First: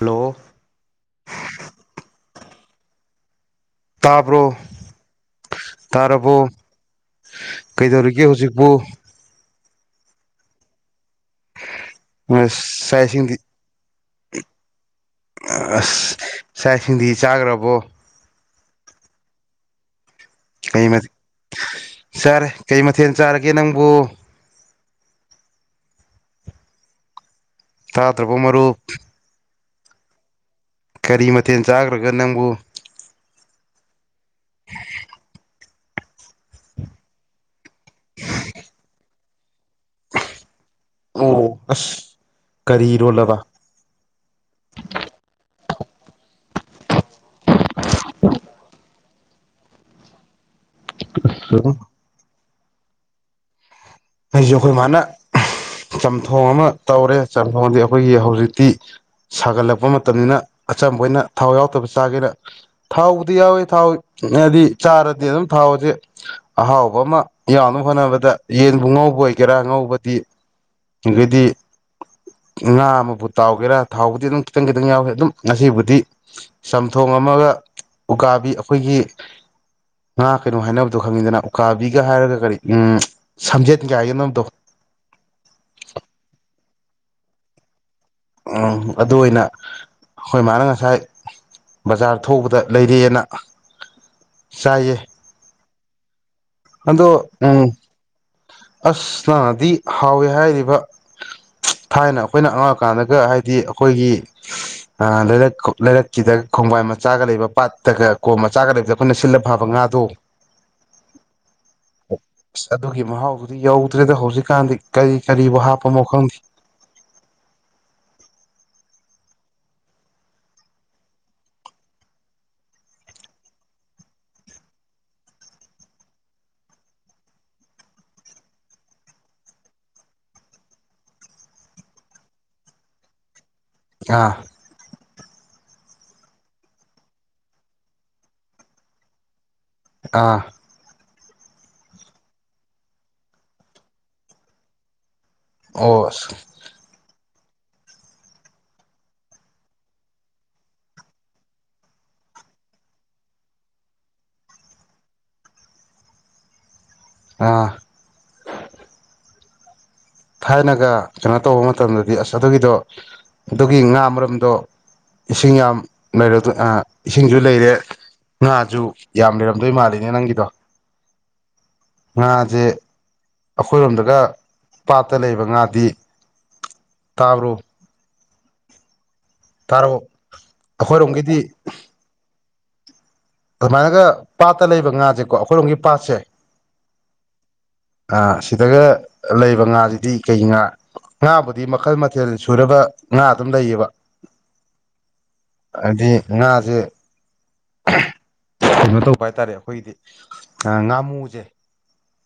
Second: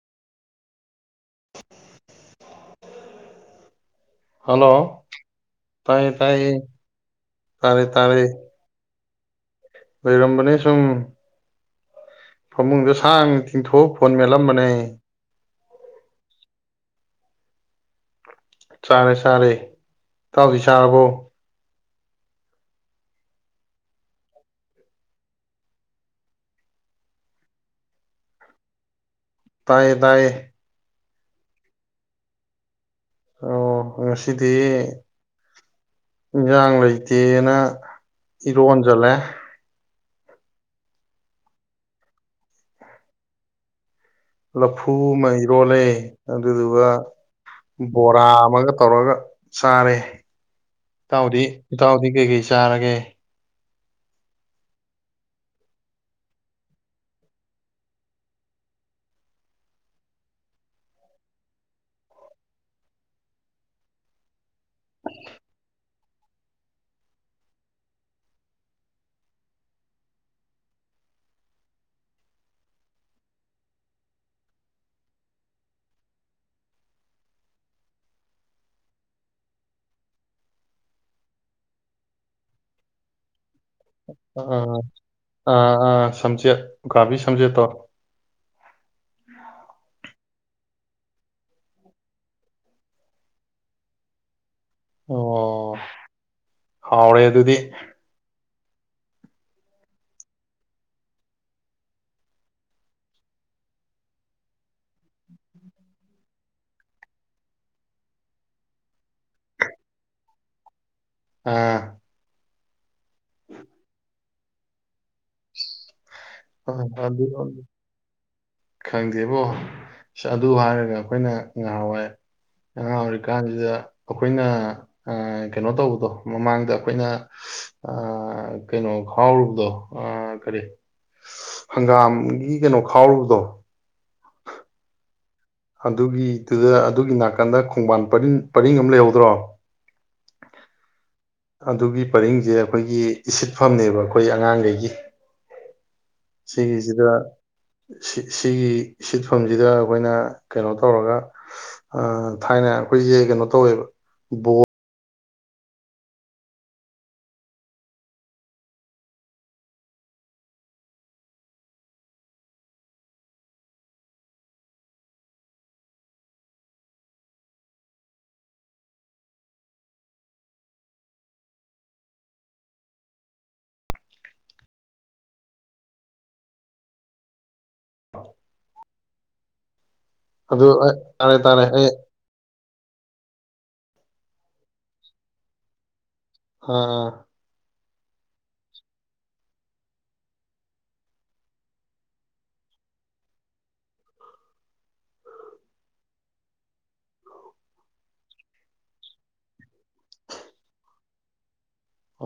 ꯂꯣ [inaudible] ꯇꯥꯕ꯭ꯔꯣ ꯍꯜꯂꯣ ꯇꯥꯏꯌꯦ ꯇꯥꯔꯕꯣ ꯇꯥꯏꯌꯦ ꯇꯥꯔꯦ ꯇꯥꯔꯦ ꯀꯩꯗꯧꯔꯤꯒꯦ ꯍꯧꯖꯤꯛꯄꯨ ꯂꯩꯔꯝꯕꯅꯦ ꯁꯨꯝ ꯑꯁ ꯐꯃꯨꯡꯗ ꯆꯥꯛ ꯏꯁꯤꯡꯗꯤ ꯁꯥꯡꯅ ꯇꯤꯡꯊꯣꯛ ꯐꯣꯟ ꯃꯦꯠꯂꯝꯕꯅꯦ ꯑꯁ ꯆꯥꯛ ꯏꯁꯤꯡꯗꯤ ꯆꯥꯒꯔꯕꯣ ꯆꯥꯔꯦ ꯆꯥꯔꯦ ꯏꯇꯥꯎꯗꯤ ꯀꯩ ꯆꯥꯔꯕꯣ ꯃꯊꯦꯜ ꯆꯥꯔꯦ ꯀꯩ ꯃꯊꯦꯜ ꯆꯥꯔꯒꯦ ꯅꯪꯕꯣ ꯇꯥꯗ꯭ꯔꯕꯣ ꯃꯔꯨꯞ ꯇꯥꯏꯌꯦ ꯇꯥꯏꯌꯦ ꯀꯔꯤ ꯃꯊꯦꯜ ꯆꯥꯒꯔꯒꯦ ꯅꯪꯕꯨ ꯑꯣ ꯉꯁꯤꯗꯤ ꯏꯟꯖꯥꯡ ꯂꯩꯇꯦꯅ ꯏꯔꯣꯟꯖꯜꯂꯦ ꯑꯣ ꯑꯁ ꯀꯔꯤ ꯏꯔꯣꯜꯂꯕ ꯂꯐꯨ ꯑꯃ ꯏꯔꯣꯜꯂꯦ ꯑꯗꯨꯗꯨꯒ ꯕꯣꯔꯥ ꯑꯃꯒ ꯇꯧꯔꯒ ꯆꯥꯔꯦ ꯏꯇꯥꯎꯗꯤ ꯏꯇꯥꯎꯗꯤ ꯀꯩ ꯀꯩ ꯆꯥ ꯆꯥꯔꯒꯦ ꯑꯩꯖꯤ ꯑꯈꯣꯏ ꯃꯥꯅ ꯆꯝꯊꯣꯡ ꯑꯃ ꯇꯧꯔꯦ ꯆꯝꯊꯣꯡꯖꯤ ꯑꯩꯈꯣꯏꯒꯤ ꯍꯧꯖꯤꯛꯇꯤ ꯁꯥꯒꯠꯂꯛꯄ ꯃꯇꯝꯅꯤꯅ ꯑꯆꯝꯕ ꯑꯣꯏꯅ ꯊꯥꯎ ꯌꯥꯎꯗꯕ ꯆꯥꯖꯦꯅ ꯊꯥꯎꯕꯨꯗꯤ ꯌꯥꯎꯋꯦ ꯊꯥꯎ ꯍꯥꯏꯗꯤ ꯆꯥꯔꯗꯤ ꯑꯗꯨꯝ ꯊꯥꯎꯑꯖꯦ ꯑꯍꯥꯎꯕ ꯑꯃ ꯌꯥꯎꯅꯕ ꯍꯣꯠꯅꯕꯗ ꯌꯦꯟ ꯕꯨꯉꯧꯕ ꯑꯣꯏꯒꯦꯔꯥ ꯉꯧꯕꯗꯤ ꯑꯗꯨꯗꯤ ꯉꯥ ꯑꯃꯕꯨ ꯇꯥꯎꯒꯦꯔꯥ ꯊꯥꯎꯕꯨꯗꯤ ꯑꯗꯨꯝ ꯈꯤꯇꯪ ꯈꯤꯇꯪ ꯌꯥꯎꯏ ꯑꯗꯨꯝ ꯉꯁꯤꯕꯨꯗꯤ ꯆꯝꯊꯣꯡ ꯑꯃꯒ ꯎꯀꯥꯕꯤ ꯑꯈꯣꯏꯒꯤ ꯉꯥ ꯀꯩꯅꯣ ꯍꯥꯏꯅꯕꯗꯣ ꯈꯪꯉꯤꯗꯅ ꯎꯀꯥꯕꯤꯒ ꯍꯥꯏꯔꯒ ꯀꯔꯤ ꯎ ꯁꯝꯖꯦꯠ ꯥꯏꯅꯣ ꯇꯣ [inaudible] ꯑ ꯑ ꯁꯝꯆꯦꯠ ꯎꯀꯥꯕꯤ ꯁꯝꯖꯦꯠꯇꯣ ‌‌ꯑ‍ꯣ ꯑꯗꯨ ꯑꯣꯏꯅ ꯑꯩꯈꯣꯏ ꯃꯥꯅ ꯉꯁꯥꯏ ꯕꯖꯥꯔ ꯊꯣꯛꯎꯕꯗ ꯂꯩꯔꯦꯅ ꯑꯣ ꯍꯥꯎꯔꯦ ꯑꯗꯣ ꯑꯗꯨꯗꯤ ꯎꯝ ꯑꯁ ꯅꯥꯟꯅꯗꯤ ꯍꯥꯎꯋꯦ ꯍꯥꯏꯔꯤꯕ ꯊꯥꯏꯅ ꯑꯩꯈꯣꯏꯅ ꯑꯉꯥꯡ ꯑꯣꯏꯀꯥꯟꯗꯒ ꯍꯥꯏꯗꯤ ꯑꯩꯈꯣꯏꯒꯤ ꯂꯩꯔꯛ ꯂꯩꯔꯛꯀꯤꯗ ꯈꯣꯡꯕꯥꯏ ꯃꯆꯥꯒ ꯂꯩꯕ ꯄꯥꯠꯇꯒ ꯀꯣꯝ ꯃꯆꯥꯒ ꯂꯩꯕꯗ ꯑꯩꯈꯣꯏꯅ ꯁꯤꯜꯂ ꯐꯕ ꯉꯥꯗꯣ ꯑꯥ ꯑꯁ ꯑꯗꯨꯒꯤ ꯃꯍꯥꯎꯗꯨꯗꯤ ꯌꯧꯗ꯭ꯔꯦꯗ ꯍꯧꯖꯤꯛꯀꯥꯟꯗꯤ ꯀꯔꯤ ꯀꯔꯤꯕꯨ ꯍꯥꯞꯄ ꯃꯪꯗꯦ ꯈꯪꯗꯦꯕꯣ ꯑꯗꯨ ꯍꯥꯏꯔꯒ ꯑꯩꯈꯣꯏꯅ ꯉꯍꯥꯎꯋꯥꯏ ꯉꯍ ꯑꯣꯏꯔꯤꯀꯥꯟꯁꯤꯗ ꯑꯩꯈꯣꯏꯅ ꯀꯩꯅꯣ ꯇꯧꯕꯗꯣ ꯃꯃꯥꯡꯗ ꯑꯩꯈꯣꯏꯅ ꯀꯩꯅꯣ ꯈꯥꯎꯔꯨꯕꯗꯣ ꯀꯔꯤ ꯍꯪꯒꯥꯝꯒꯤ ꯀꯩꯅꯣ ꯈꯥꯎꯔꯨꯕꯗꯣ ꯑꯥ ꯑꯗꯨꯒꯤꯗꯨꯗ ꯑꯗꯨꯒꯤ ꯅꯥꯀꯟꯗ ꯈꯣꯡꯕꯥꯟꯔꯤꯡ ꯄꯔꯤꯡ ꯑꯃ ꯂꯩꯍꯧꯗ꯭ꯔꯣ ꯑꯥ ꯑꯗꯨꯒꯤ ꯄꯔꯤꯡꯁꯦ ꯑꯩꯈꯣꯏꯒꯤ ꯏꯁꯤꯠꯐꯝꯅꯦꯕ ꯑꯩꯈꯣꯏ ꯑꯉꯥꯡꯈꯩꯒꯤ ꯑꯣ ꯑꯁ ꯁꯤꯒꯤꯁꯤꯗ ꯁꯤꯒꯤ ꯁꯤꯠꯐꯝꯁꯤꯗ ꯑꯩꯈꯣꯏꯅ ꯀꯩꯅꯣ ꯇꯧꯔꯒ ꯊꯥꯏꯅ ꯑꯩꯈꯣꯏꯁꯦ ꯀꯩꯅꯣ ꯇꯧꯋꯦꯕ ꯕꯣ ꯑꯥ ꯊꯥꯏꯅꯒ ꯀꯩꯅꯣ ꯇꯧꯕ ꯃꯇꯝꯗꯗꯤ ꯑꯁ ꯑꯗꯨꯒꯤꯗꯣ ꯑꯗꯨꯒꯤ ꯉꯥ ꯃꯔꯝꯗꯣ ꯏꯁꯤꯡ ꯌꯥꯝ ꯂꯩ ꯏꯁꯤꯡꯁꯨ ꯂꯩꯔꯦ ꯉꯥꯁꯨ ꯌꯥꯝ ꯂꯩꯔꯝꯗꯣꯏ ꯃꯥꯜꯂꯤꯅꯦ ꯅꯪꯒꯤꯗꯣ ꯉꯥꯁꯦ ꯑꯩꯈꯣꯏꯔꯣꯝꯗꯒ ꯄꯥꯠꯇ ꯂꯩꯕ ꯉꯥꯗꯤ ꯇꯥꯕ꯭ꯔꯣ ꯄꯔꯕꯛ ꯑꯗꯨ ꯇꯥꯔꯦ ꯇꯥꯔꯦ ꯑꯩ ꯑꯗꯨꯃꯥꯏꯅꯒ ꯄꯥꯠꯇ ꯂꯩꯕ ꯉꯥꯁꯦꯀꯣ ꯑꯩꯈꯣꯏꯔꯣꯝꯒꯤ ꯄꯥꯠꯁꯦ ꯑꯥ ꯁꯤꯗꯒ ꯂꯩꯕ ꯉꯥꯁꯤꯗꯤ ꯀꯩ ꯉꯥ ꯉꯥꯕꯨꯗꯤ ꯃꯈꯜ ꯃꯊꯦꯜ ꯁꯨꯔꯕ ꯉꯥ ꯑꯗꯨꯝ ꯂꯩꯌꯦꯕ ꯍꯥꯏꯗꯤ ꯉꯥꯁꯦ ꯀꯩꯅꯣ ꯇꯧꯕ ꯍꯥꯏꯇꯥꯔꯦ ꯑꯩꯈꯣꯏꯒꯤꯗꯤ ꯉꯥꯃꯨꯁꯦ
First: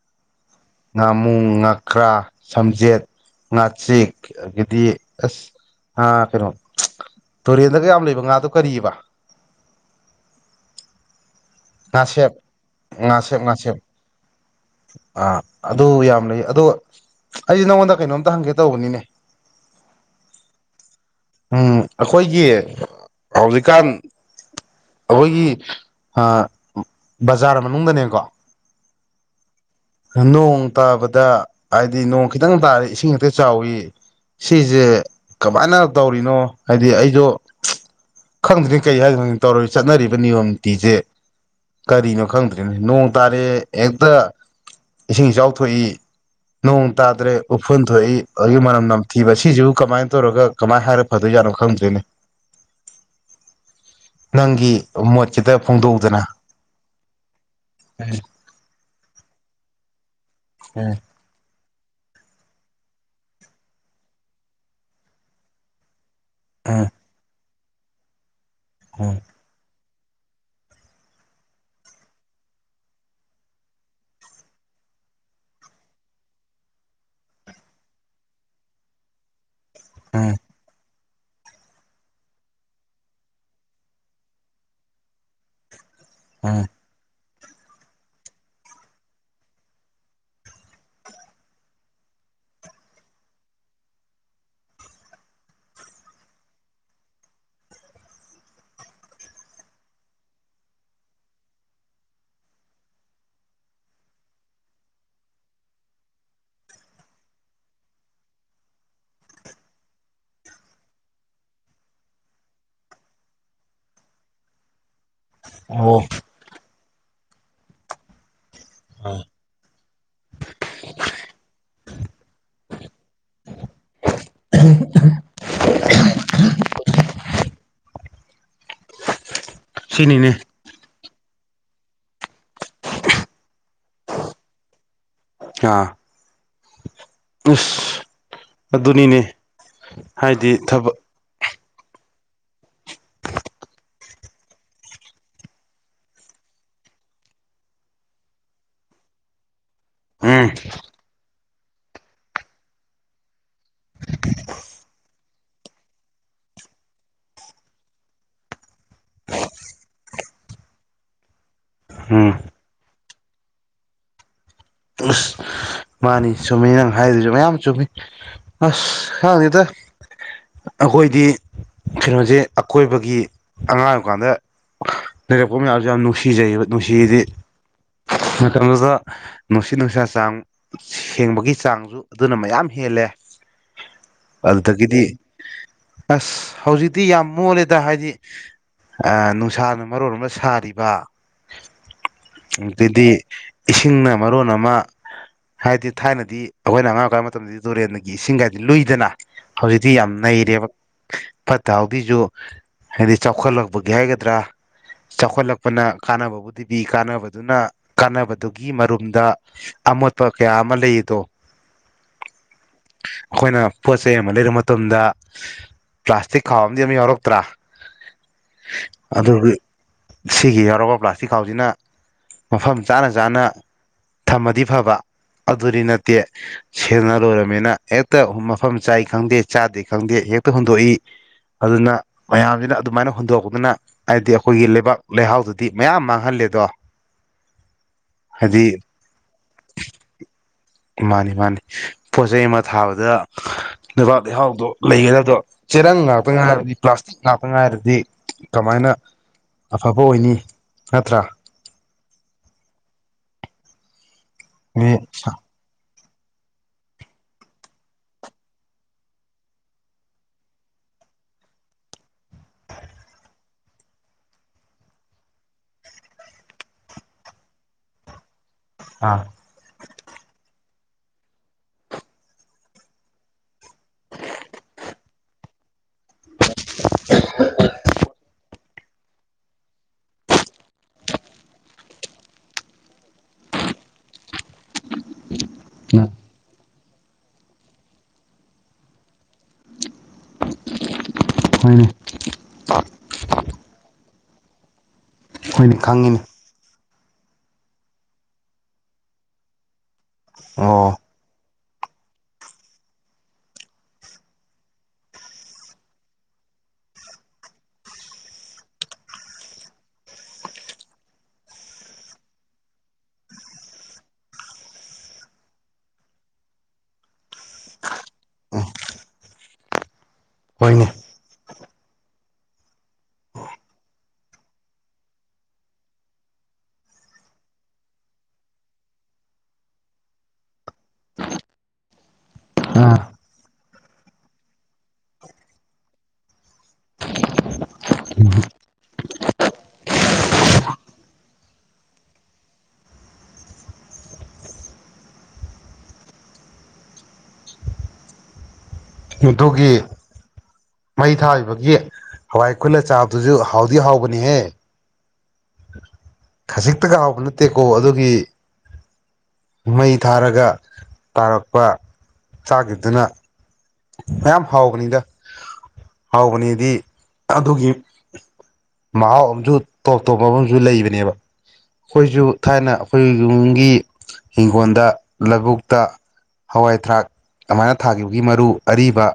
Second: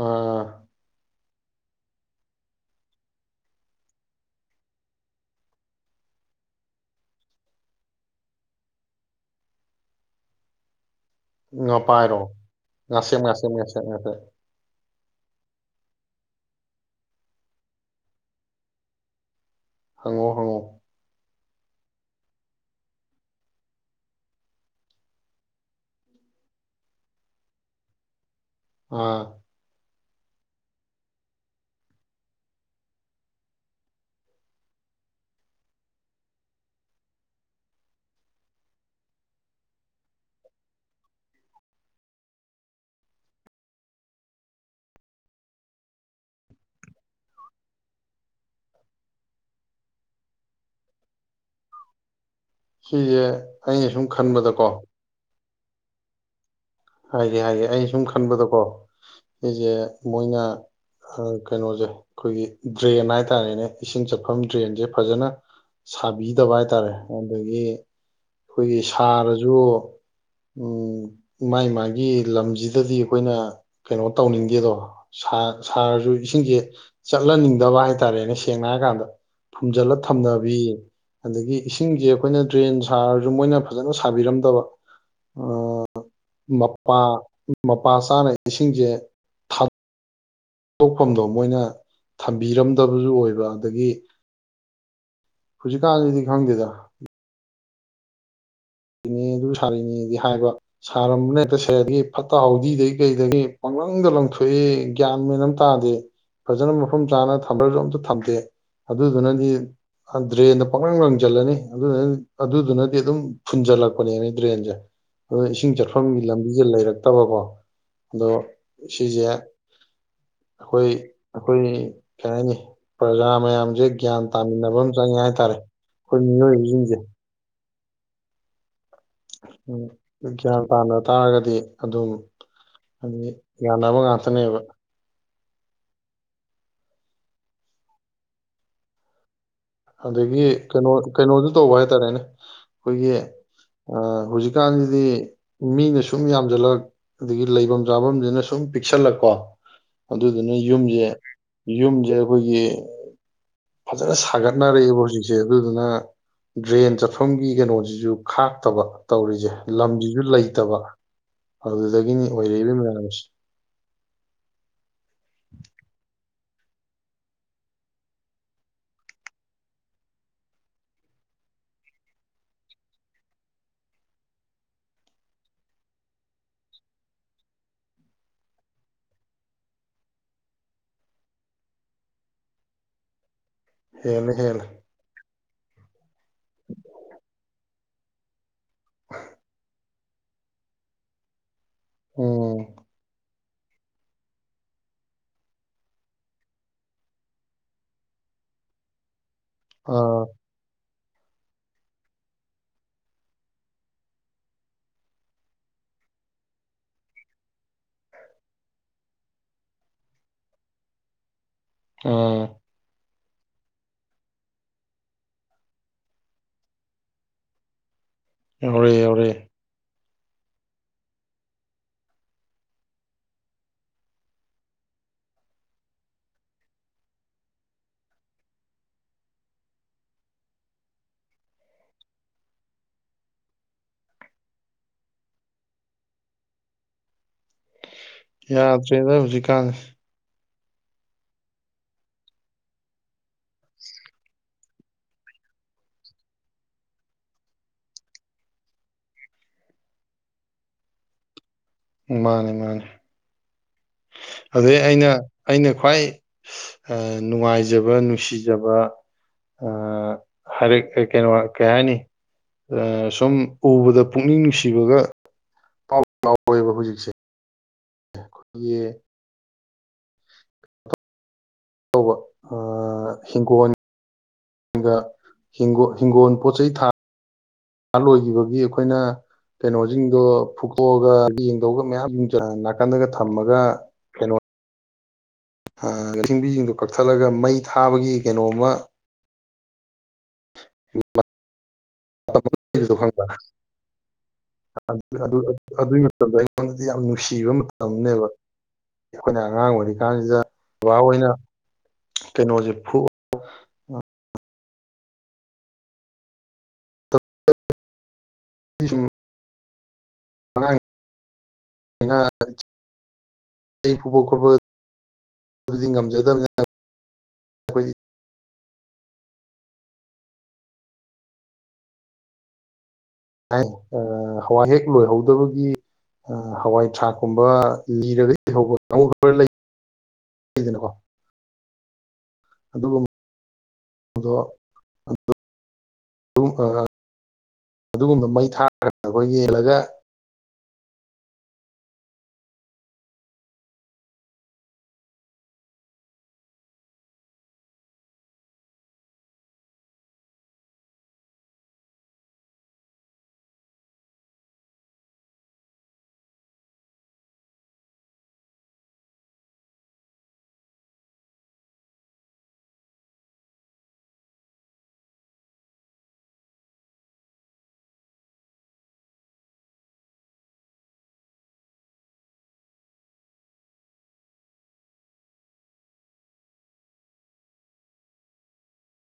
ꯑꯥ ꯉꯥꯃꯨꯡ ꯉꯥꯀ꯭ꯔꯥ ꯁꯝꯖꯦꯠ ꯉꯥꯆꯛ ꯑꯗꯒꯤꯗꯤ ꯑꯁ ꯀꯩꯅꯣ ꯇꯨꯔꯦꯟꯗꯒ ꯌꯥꯝ ꯂꯩꯕ ꯉꯥꯗꯣ ꯀꯔꯤꯔꯤꯕ ꯎꯄꯥꯏꯔꯣ ꯉꯥꯁꯦꯞ ꯉꯁꯦ ꯉꯥꯁꯦꯞ ꯃꯁꯤꯦ ꯉꯥꯁꯦꯞ ꯃꯁꯦꯁꯦ ꯑꯥ ꯑꯗꯨ ꯌꯥꯝ ꯂꯩ ꯑꯗꯣ ꯑꯩꯁꯦ ꯅꯉꯣꯟꯗ ꯀꯩꯅꯣꯝꯇ ꯍꯪꯒꯦ ꯇꯧꯕꯅꯤꯅꯦ ꯍꯪꯉꯣ ꯍꯉꯣ ꯎꯝ ꯑꯩꯈꯣꯏꯒꯤ ꯍꯧꯖꯤꯛꯀꯥꯟ ꯑꯩꯈꯣꯏꯒꯤ ꯕꯖꯥꯔ ꯃꯅꯨꯡꯗꯅꯦꯀꯣ ꯑꯥ ꯅꯣꯡ ꯇꯥꯕꯗ ꯍꯥꯏꯗꯤ ꯅꯣꯡ ꯈꯤꯇꯪ ꯇꯥꯔꯤ ꯏꯁꯤꯡ ꯈꯛꯇ ꯆꯥꯎꯋꯤ ꯁꯤꯁꯦ ꯀꯃꯥꯏꯅ ꯇꯧꯔꯤꯅꯣ ꯍꯥꯏꯗꯤ ꯑꯩꯗꯣ ꯈꯪꯗ꯭ꯔꯤ ꯀꯩ ꯍꯥꯏꯗꯣ ꯈꯪ ꯇꯧꯔ ꯆꯠꯅꯔꯤꯕ ꯅꯤꯌꯣꯝ ꯇꯤꯁꯦ ꯀꯔꯤꯅꯣ ꯈꯪꯗ꯭ꯔꯤꯅꯦ ꯅꯣꯡ ꯇꯥꯔꯦ ꯍꯦꯛꯇ ꯏꯁꯤꯡ ꯏꯆꯥꯎ ꯊꯣꯛꯏ ꯅꯣꯡ ꯇꯥꯗ꯭ꯔꯦ ꯎꯐꯨꯟ ꯊꯣꯛꯏ ꯑꯗꯨꯒꯤ ꯃꯅꯝ ꯅꯝꯊꯤꯕ ꯁꯤꯁꯤꯕꯨ ꯀꯃꯥꯏꯅ ꯇꯧꯔꯒ ꯀꯃꯥꯏꯅ ꯍꯥꯏꯔ ꯐꯗꯣꯏ ꯌꯥꯠꯅꯣ ꯈꯪꯗ꯭ꯔꯣꯏꯅꯦ ꯁꯤꯁꯦ ꯑꯩꯅ ꯁꯨꯝ ꯈꯟꯕꯗꯀꯣ ꯈꯤꯇ ꯐꯣꯡꯗꯣꯛꯎꯗꯅ ꯍꯥꯏꯒꯦ ꯍꯥꯏꯒꯦ ꯑꯩ ꯁꯨꯝ ꯈꯟꯕꯗꯀꯣ ꯑꯩꯁꯦ ꯃꯣꯏꯅ ꯎꯝ ꯍ ꯀꯩꯅꯣꯁꯦ ꯑꯩꯈꯣꯏꯒꯤ ꯗ꯭ꯔꯦꯟ ꯍꯥꯏꯇꯥꯔꯦꯅꯦ ꯏꯁꯤꯡ ꯆꯠꯐꯝ ꯗ꯭ꯔꯦꯟꯁꯦ ꯐꯖꯅ ꯁꯥꯕꯤꯗꯕ ꯎꯝ ꯍꯥꯏꯇꯥꯔꯦ ꯑꯗꯒꯤ ꯑꯩꯈꯣꯏꯒꯤ ꯎꯝ ꯁꯥꯔꯁꯨ ꯎꯝ ꯃꯥꯥꯏ ꯃꯥꯒꯤ ꯂꯝꯁꯤꯗꯗꯤ ꯑꯩꯈꯣꯏꯅ ꯀꯩꯅꯣ ꯇꯧꯅꯤꯡꯗꯦꯗꯣ ꯁꯥꯔꯁꯨ ꯏꯁꯤꯡꯁꯦ ꯆꯠꯍꯟꯅꯤꯡꯗꯕ ꯍꯥꯏꯇꯥꯔꯦꯅꯦ ꯁꯦꯡꯅ ꯍꯥꯏꯔꯀꯥꯟꯗ ꯐꯨꯝꯖꯜꯂ ꯎꯝ ꯊꯝꯅꯕꯤ ꯑꯗꯒꯤ ꯏꯁꯤꯡꯁꯦ ꯑꯩꯈꯣꯏꯅ ꯗ꯭ꯔꯦꯟ ꯁꯥꯔꯁꯨ ꯃꯣꯏꯅ ꯐꯖꯅ ꯁꯥꯕꯤꯔꯝꯗꯕ ꯎꯝ ꯎꯝ ꯃꯄꯥꯥ ꯃꯄꯥ ꯆꯥꯅ ꯏꯁꯤꯡꯁꯦ ꯊꯥ ꯊꯣꯛꯐꯝꯗꯣ ꯃꯣꯏꯅ ꯊꯝꯕꯤꯔꯝꯗꯕꯁꯨ ꯑꯣꯏꯕ ꯑꯗꯒꯤ ꯍꯧꯖꯤꯀꯥꯟ ꯗꯥꯥꯗꯤ ꯈꯡꯗꯦꯗ ꯅꯤ ꯑꯗꯨ ꯁꯥꯔꯤꯅꯦꯗꯤ ꯍꯥꯏꯕ ꯁꯥꯔꯝꯕꯅ ꯇꯁꯦꯡꯗꯒꯤ ꯐꯠꯇ ꯍꯥꯎꯊꯤꯗꯒꯤ ꯀꯩꯗꯒꯤ ꯄꯪꯂꯪꯗ ꯂꯪꯊꯣꯛꯏ ꯒ꯭ꯌꯥꯟ ꯃꯦꯟ ꯑꯃ ꯇꯥꯗꯦ ꯐꯖꯅ ꯃꯐꯝ ꯆꯥꯅ ꯊꯝꯕ꯭ꯔꯁꯨ ꯑꯝꯇ ꯊꯝꯗꯦ ꯑꯗꯨꯗꯨꯅꯗꯤ ꯗ꯭ꯔꯦꯟꯗ ꯄꯪꯂꯪ ꯂꯪꯁꯤꯜꯂꯅꯤ ꯑꯗꯨ ꯑꯗꯨꯗꯨꯅꯗꯤ ꯑꯗꯨꯝ ꯐꯨꯟꯖꯟ ꯂꯛꯄꯅꯦꯕꯥ ꯗ꯭ꯔꯦꯟꯖꯦ ꯑꯗꯨ ꯏꯁꯤꯡ ꯑꯣ ꯆꯠꯐꯝꯒꯤ ꯂꯝꯕꯤꯖꯦ ꯂꯩꯔꯛ ꯇꯔꯕꯣ ꯑꯗꯣ ꯁꯤꯁꯦ ꯑꯩꯈꯣꯏ ꯑꯩꯈꯣꯏ ꯀꯩ ꯍꯥꯏꯅꯤ ꯄ꯭ꯔꯖꯥ ꯃꯌꯥꯝꯁꯦ ꯒ꯭ꯌꯥꯟ ꯇꯥꯃꯤꯟꯅꯕ ꯑꯃ ꯆꯪꯉꯦ ꯍꯥꯏꯇꯥꯔꯦ ꯑꯩꯈꯣꯏ ꯃꯤꯑꯣꯏꯕꯁꯤꯡꯁꯦ [inaudible] ꯁꯤꯅꯤꯅꯦ ꯎꯝ ꯒꯌ꯭ꯥꯟ ꯇꯥꯅꯥ ꯇꯥꯔꯒꯗꯤ ꯑꯗꯨꯝ ꯍꯥꯏꯗꯤ ꯌꯥꯅꯕ ꯉꯥꯛꯇꯅꯦꯕ ꯑꯥ ꯢꯁ ꯑꯗꯨꯅꯤꯅꯦ ꯑꯗꯒꯤ ꯍꯥꯏꯗꯤ ꯀꯩꯅꯣ ꯊꯕꯛ ꯀꯩꯅꯣ ꯇꯧꯕ ꯍꯥꯏꯇꯥꯔꯦꯅꯦ ꯑꯩꯈꯣꯏꯒꯤ ꯍꯧꯖꯤꯛꯀꯥꯟꯗꯤ ꯃꯤꯅ ꯁꯨꯝ ꯌꯥꯝꯁꯤꯜꯂꯛ ꯑꯗꯒꯤ ꯂꯩꯐꯝ ꯆꯥꯐꯝꯁꯤꯅ ꯁꯨꯝ ꯄꯤꯛꯁꯜꯂꯛ ꯀꯣ ꯎꯝ ꯑꯗꯨꯗꯨꯅ ꯌꯨꯝꯁꯦ ꯌꯨꯝꯁꯦ ꯑꯩꯈꯣꯏꯒꯤ ꯐꯖꯅ ꯁꯥꯒꯠ ꯈꯛꯅꯔꯛꯏꯕꯣ ꯍꯧꯖꯤꯛꯁꯦ ꯑꯗꯨꯗꯨꯅ ꯗ꯭ꯔꯦꯟ ꯆꯠꯐꯝꯒꯤ ꯀꯩꯅꯣꯁꯤꯁꯨ ꯈꯥꯛꯇꯕ ꯇꯧꯔꯤꯁꯦ ꯂꯝꯁꯤꯁꯨ ꯂꯩꯇꯕ ꯑꯗꯨꯗꯒꯤꯅꯤ ꯎꯝ ꯑꯣꯏꯔꯛꯏꯕ ꯃꯌꯥꯝꯁꯦ ꯑꯁ ꯃꯥꯅꯤ ꯆꯨꯝꯃꯤ ꯅꯪ ꯍꯥꯏꯗꯁꯨ ꯃꯌꯥꯝ ꯆꯨꯝꯃꯤ ꯑꯁ ꯈꯪꯗꯦꯗꯥ ꯑꯩꯈꯣꯏꯗꯤ ꯀꯩꯅꯣꯁꯦ ꯑꯀꯣꯏꯕꯒꯤ ꯑꯉꯥꯡ ꯑꯣꯏꯕꯀꯥꯟꯗ ꯂꯩꯔꯛꯄ ꯃꯌꯥꯝꯁꯨ ꯌꯥꯝ ꯅꯨꯡꯁꯤꯖꯩꯌꯦꯕ ꯅꯨꯡꯁꯤꯗꯤ ꯃꯇꯝꯗꯨꯗ ꯅꯨꯡꯁꯤꯠ ꯅꯨꯡꯁꯥ ꯆꯥꯡ ꯁꯦꯡꯕꯒꯤ ꯆꯥꯡꯁꯨ ꯑꯗꯨꯅ ꯃꯌꯥꯝ ꯍꯦꯜꯂꯦ ꯍꯦꯜꯂꯦ ꯍꯦꯜꯂꯦ ꯑꯗꯨꯗꯒꯤꯗꯤ [inaudible] ꯑꯁ ꯍꯧꯖꯤꯛꯇꯤ ꯌꯥꯝ ꯃꯣꯜꯂꯦꯗ ꯗ ꯍꯥꯏꯗꯤ ꯑ ꯅꯨꯡꯁꯥꯅ ꯃꯔꯣꯟ ꯑꯃ ꯁꯥꯔꯤꯕ ꯎꯝ ꯑꯗꯨꯗꯤ ꯏꯁꯤꯡꯅ ꯃꯔꯣꯟ ꯑꯃ ꯍꯥꯏꯗꯤ ꯊꯥꯏꯅꯗꯤ ꯑꯩꯈꯣꯏꯅ ꯑꯉꯥꯡ ꯑꯣꯏꯀꯕ ꯃꯇꯝꯗꯗꯤ ꯇꯨꯔꯦꯟꯒꯤ ꯏꯁꯤꯡ ꯀꯥꯏꯗꯤ ꯂꯨꯏꯗꯅ ꯍꯧꯖꯤꯛꯇꯤ ꯌꯥꯝ ꯑꯥ ꯅꯩꯔꯦꯕꯥ ꯐꯠꯇ ꯍꯥꯎꯊꯤꯁꯨ ꯍꯥꯏꯗꯤ ꯆꯥꯎꯈꯠꯂꯛꯄꯒꯤ ꯍꯥꯏꯒꯗ꯭ꯔꯥ ꯆꯥꯎꯈꯠꯂꯛꯄꯅ ꯀꯥꯅꯕꯕꯨꯗꯤ ꯄꯤ ꯀꯥꯅꯕꯗꯨꯅ ꯀꯥꯟꯅꯕꯗꯨꯒꯤ ꯃꯔꯨꯝꯗ ꯑꯃꯣꯠ ꯄ ꯀꯌꯥ ꯑꯃ ꯂꯩꯗꯣ ꯎꯝ ꯑꯩꯈꯣꯏꯅ ꯄꯣꯠ ꯆꯩꯩ ꯑꯃ ꯂꯩꯔꯨ ꯃꯇꯝꯗ ꯄ꯭ꯂꯥꯁꯇꯤꯛ ꯈꯥꯎ ꯑꯃꯗꯤ ꯑꯃ ꯌꯥꯎꯔꯛꯇ꯭ꯔꯥ ꯌꯥꯎꯔꯛꯑꯦ ꯌꯥꯎꯔꯛꯑꯦ ꯑꯗꯨꯒꯤ ꯁꯤꯒꯤ ꯌꯥꯎꯔꯕ ꯄ꯭ꯂꯥꯁꯇꯤꯛ ꯈꯥꯎꯁꯤꯅ ꯃꯐꯝ ꯆꯥꯅ ꯆꯥꯅ ꯊꯝꯃꯗꯤ ꯐꯕ ꯑꯗꯨꯗꯤ ꯅꯠꯇꯦ ꯁꯦꯟꯅ ꯂꯣꯏꯔꯕꯝꯃꯤꯅ ꯍꯦꯛꯇ ꯃꯐꯝ ꯆꯥꯏ ꯈꯪꯗꯦ ꯆꯥꯗꯦ ꯈꯪꯗꯦ ꯍꯦꯛꯇ ꯍꯨꯟꯗꯣꯛꯏ ꯑꯗꯨꯅ ꯃꯌꯥꯝꯁꯤꯅ ꯑꯗꯨꯃꯥꯏꯅ ꯍꯨꯟꯗꯣꯛꯄꯗꯨꯅ ꯍꯥꯏꯗꯤ ꯑꯩꯈꯣꯏꯒꯤ ꯂꯩꯕꯥꯛ ꯂꯩꯍꯥꯎꯗꯨꯗꯤ ꯃꯌꯥꯝ ꯃꯥꯡꯍꯜꯂꯦꯗꯣ ꯍꯥꯏꯗꯤ ꯌꯥꯗ꯭ꯔꯦꯗ ꯍꯧꯖꯤꯛꯀꯥꯟ ꯃꯥꯅꯤ ꯃꯥꯅꯤ ꯄꯣꯠ ꯆꯩꯩ ꯑꯃ ꯊꯥꯕꯗ ꯂꯩꯕꯥꯛ ꯂꯩꯍꯥꯎꯗꯣ ꯂꯩꯒꯗꯕꯗꯣ ꯆꯦꯔꯪ ꯉꯥꯛꯇ ꯉꯥꯏꯔꯗꯤ ꯄ꯭ꯂꯥꯁꯇꯤꯛ ꯉꯥꯛꯇ ꯉꯥꯏꯔꯗꯤ ꯀꯃꯥꯏꯅ ꯑꯐꯕ ꯑꯣꯏꯅꯤ ꯅꯠꯇ꯭ꯔꯥ ꯃꯥꯅꯦ ꯃꯥꯅꯦ ꯑꯗꯨꯗꯩ ꯑꯩꯅ ꯑꯩꯅ ꯈ꯭ꯋꯥꯏ ꯅꯨꯡꯉꯥꯏꯖꯕ ꯅꯨꯡꯁꯤꯖꯕ ꯍꯥꯏꯔꯛ ꯀꯩꯅꯣ ꯀꯩ ꯍꯥꯏꯅꯤ ꯁꯨꯝ ꯎꯕꯗ ꯄꯨꯛꯅꯤꯡ ꯅꯨꯡꯁꯤꯕꯒ ꯄꯥꯎ ꯐꯥꯎꯋꯦꯕ ꯍꯧꯖꯤꯛꯁꯦ ꯌꯦ ꯑꯥ ꯇꯧꯕ ꯍꯤꯡꯒꯣꯜ ꯑꯗꯨꯒ ꯍꯤꯡꯒꯣꯜ ꯍꯤꯡꯒꯣꯜ ꯄꯣꯠ ꯆꯩ ꯊꯥ ꯂꯣꯏꯈꯤꯕꯒꯤ ꯑꯩꯈꯣꯏ ꯑꯩꯈꯣꯏꯅ ꯀꯩꯅꯣꯁꯤꯡꯗꯣ ꯐꯨꯀꯣꯛꯑꯒ ꯌꯦꯡꯗꯧꯑꯒ ꯃꯌꯥꯝꯁꯤꯡ ꯅꯥꯀꯟꯗꯒ ꯊꯝꯃꯒ ꯀꯩꯅꯣ ꯑ ꯂꯁꯤꯡꯕꯤꯁꯤꯡꯗꯣ ꯀꯛꯊꯠꯂꯒ ꯃꯩ ꯊꯥꯕꯒꯤ ꯀꯩꯅꯣꯝꯃ ꯐꯣꯏꯅꯦ ꯑꯗꯨꯒꯤꯗ ꯑꯩꯉꯣꯟ ꯌꯥꯝ ꯅꯨꯡꯁꯤꯕ ꯃꯇꯝꯅꯦꯕ ꯑꯩꯈꯣꯏꯅ ꯑꯉꯥꯡ ꯑꯣꯏꯔꯤꯉꯩ ꯀ ꯀꯥꯟꯁꯤꯗ ꯕꯕꯥ ꯑꯣ ꯑꯣꯏꯅ ꯇꯩꯅꯣ ꯍꯧꯖꯤꯦ ꯐꯨ ꯎꯝ ꯉꯥꯡ ꯑꯩ ꯐꯕꯣ ꯈꯨꯕꯨ ꯉꯝꯖꯗ ꯑꯩ ꯍꯣꯏꯅꯦ ꯍꯥꯢ ꯑ ꯍꯋꯥꯏ ꯍꯦꯛ ꯂꯣꯏꯍꯧꯗꯕꯒꯤ ꯑꯥ ꯍꯋꯥꯏ ꯊ꯭ꯔꯥꯛꯀꯨꯝꯕ ꯂꯤꯔꯒꯗꯤ ꯂꯩꯍꯧꯕ [inaudible] ꯂꯩꯗꯅꯀꯣ? ꯑꯥ ꯑꯗꯨꯒꯨꯝ ꯕꯗꯣ ꯑꯗꯨ ꯒꯨꯝ ꯑ ꯑꯗꯨꯒꯨꯝꯕꯗꯣ ꯃꯩ ꯊꯥꯔꯒ ꯑꯈꯣꯏ ꯌꯦꯜꯂꯒ ꯑꯗꯨꯒꯤ ꯃꯩ ꯊꯥꯒꯤꯕꯒꯤ ꯍꯋꯥꯏ ꯈꯨꯜꯂ ꯆꯥꯕꯗꯨꯖꯨ ꯍꯥꯎꯗꯤ ꯍꯥꯎꯕꯅꯤꯍꯦ꯫ ꯈꯖꯤꯛꯇꯒ ꯍꯥꯎꯕ ꯅꯠꯇꯦꯀꯣ ꯑꯗꯨꯒꯤ ꯃꯩ ꯊꯥꯔꯒ ꯇꯥꯔꯛꯄ ꯆꯥꯒꯤꯕꯗꯨꯅ ꯃꯌꯥꯝ ꯍꯥꯎꯕꯅꯤꯗ, ꯍꯥꯎꯕꯅꯦꯗꯤ ꯑꯗꯨꯒꯤ ꯃꯍꯥꯎ ꯑꯖꯨ ꯇꯣꯞ ꯇꯣꯞꯄ ꯑꯃꯖꯨ ꯂꯩꯕꯅꯦꯕ ꯑꯈꯣꯏꯖꯨ ꯊꯥꯏꯅ ꯑꯈꯣꯏꯖꯨ ꯌꯨꯝꯒꯤ ꯍꯤꯡꯈꯣꯟꯗ ꯂꯕꯨꯨꯛꯇ ꯍꯋꯥꯏꯊ꯭ꯔꯥꯛ ꯀꯃꯥꯏꯅ ꯊꯥꯈꯤꯕꯒꯤ ꯃꯔꯨ ꯑꯔꯤꯕ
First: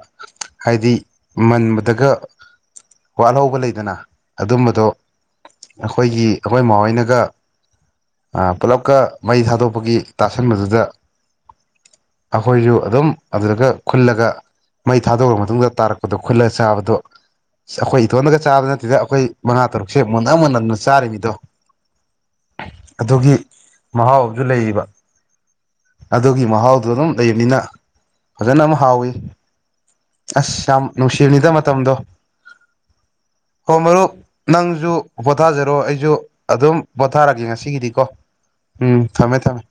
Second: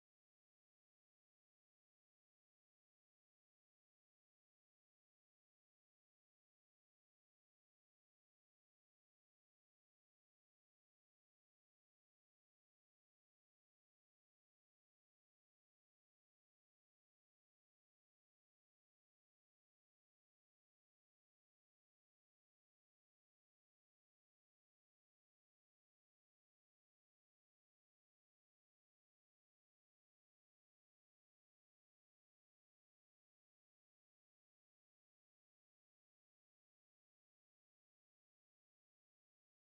ꯍꯥꯏꯗꯤ ꯃꯟꯕꯗꯒ ꯋꯥꯠꯍꯧꯕ ꯂꯩꯗꯅꯥ? ꯑꯗꯨꯝꯕꯗꯣ ꯑꯈꯣꯏꯒꯤ ꯑꯈꯣꯏ ꯃꯥ ꯍꯣꯢꯅꯒ ꯄꯨꯜꯂꯞꯀ ꯃꯩ ꯊꯥꯗꯣꯛꯄꯒꯤ ꯇꯥꯁꯟꯕꯗꯨꯗ ꯑꯈꯣꯏꯖꯨ ꯑꯗꯨꯝ ꯑꯗꯨꯗꯒ ꯈꯨꯜꯂꯒ ꯃꯩ ꯊꯥꯗꯣꯛꯒ꯭ꯔ ꯃꯇꯨꯡꯗ ꯇꯥꯔꯛꯄꯗꯣ ꯈꯨꯠꯂ ꯆꯥꯕꯗꯣ ꯁ ꯑꯈꯣꯏ ꯏꯇꯣꯟꯅꯒ ꯆꯥꯕ ꯅꯠꯇꯦꯗ ꯑꯈꯣꯏ ꯃꯉꯥ ꯇꯔꯨꯛꯁꯦ ꯃꯨꯟꯅ ꯃꯨꯟꯅꯗꯅ ꯆꯥꯔꯤꯃꯤꯗꯣ꯫ ꯑꯗꯨꯒꯤ ꯃꯍꯥꯎ ꯑꯝꯖꯨ ꯂꯩꯔꯤꯕ꯫ ꯑꯗꯨꯒꯤ ꯃꯍꯥꯎꯗꯣ ꯗꯨꯝ ꯂꯩꯔꯤꯝꯅꯤꯅ ꯐꯖꯅ ꯑꯝ ꯍꯥꯎꯋꯤ꯫ ꯑꯁ ꯌꯥꯝ ꯅꯨꯡꯁꯤꯕꯅꯤꯗ ꯃꯇꯝꯗꯣ꯫ ꯍꯣ ꯃꯔꯨꯞ ꯅꯪꯖꯨ ꯄꯣꯊꯥꯖꯔꯣ ꯑꯩꯖꯨ ꯑꯗꯨꯝ ꯄꯣꯊꯥꯔꯒꯦ ꯉꯁꯤꯒꯤꯗꯤꯀꯣ꯫ ꯎꯝ ꯊꯝꯃꯦ ꯊꯝꯃꯦ꯫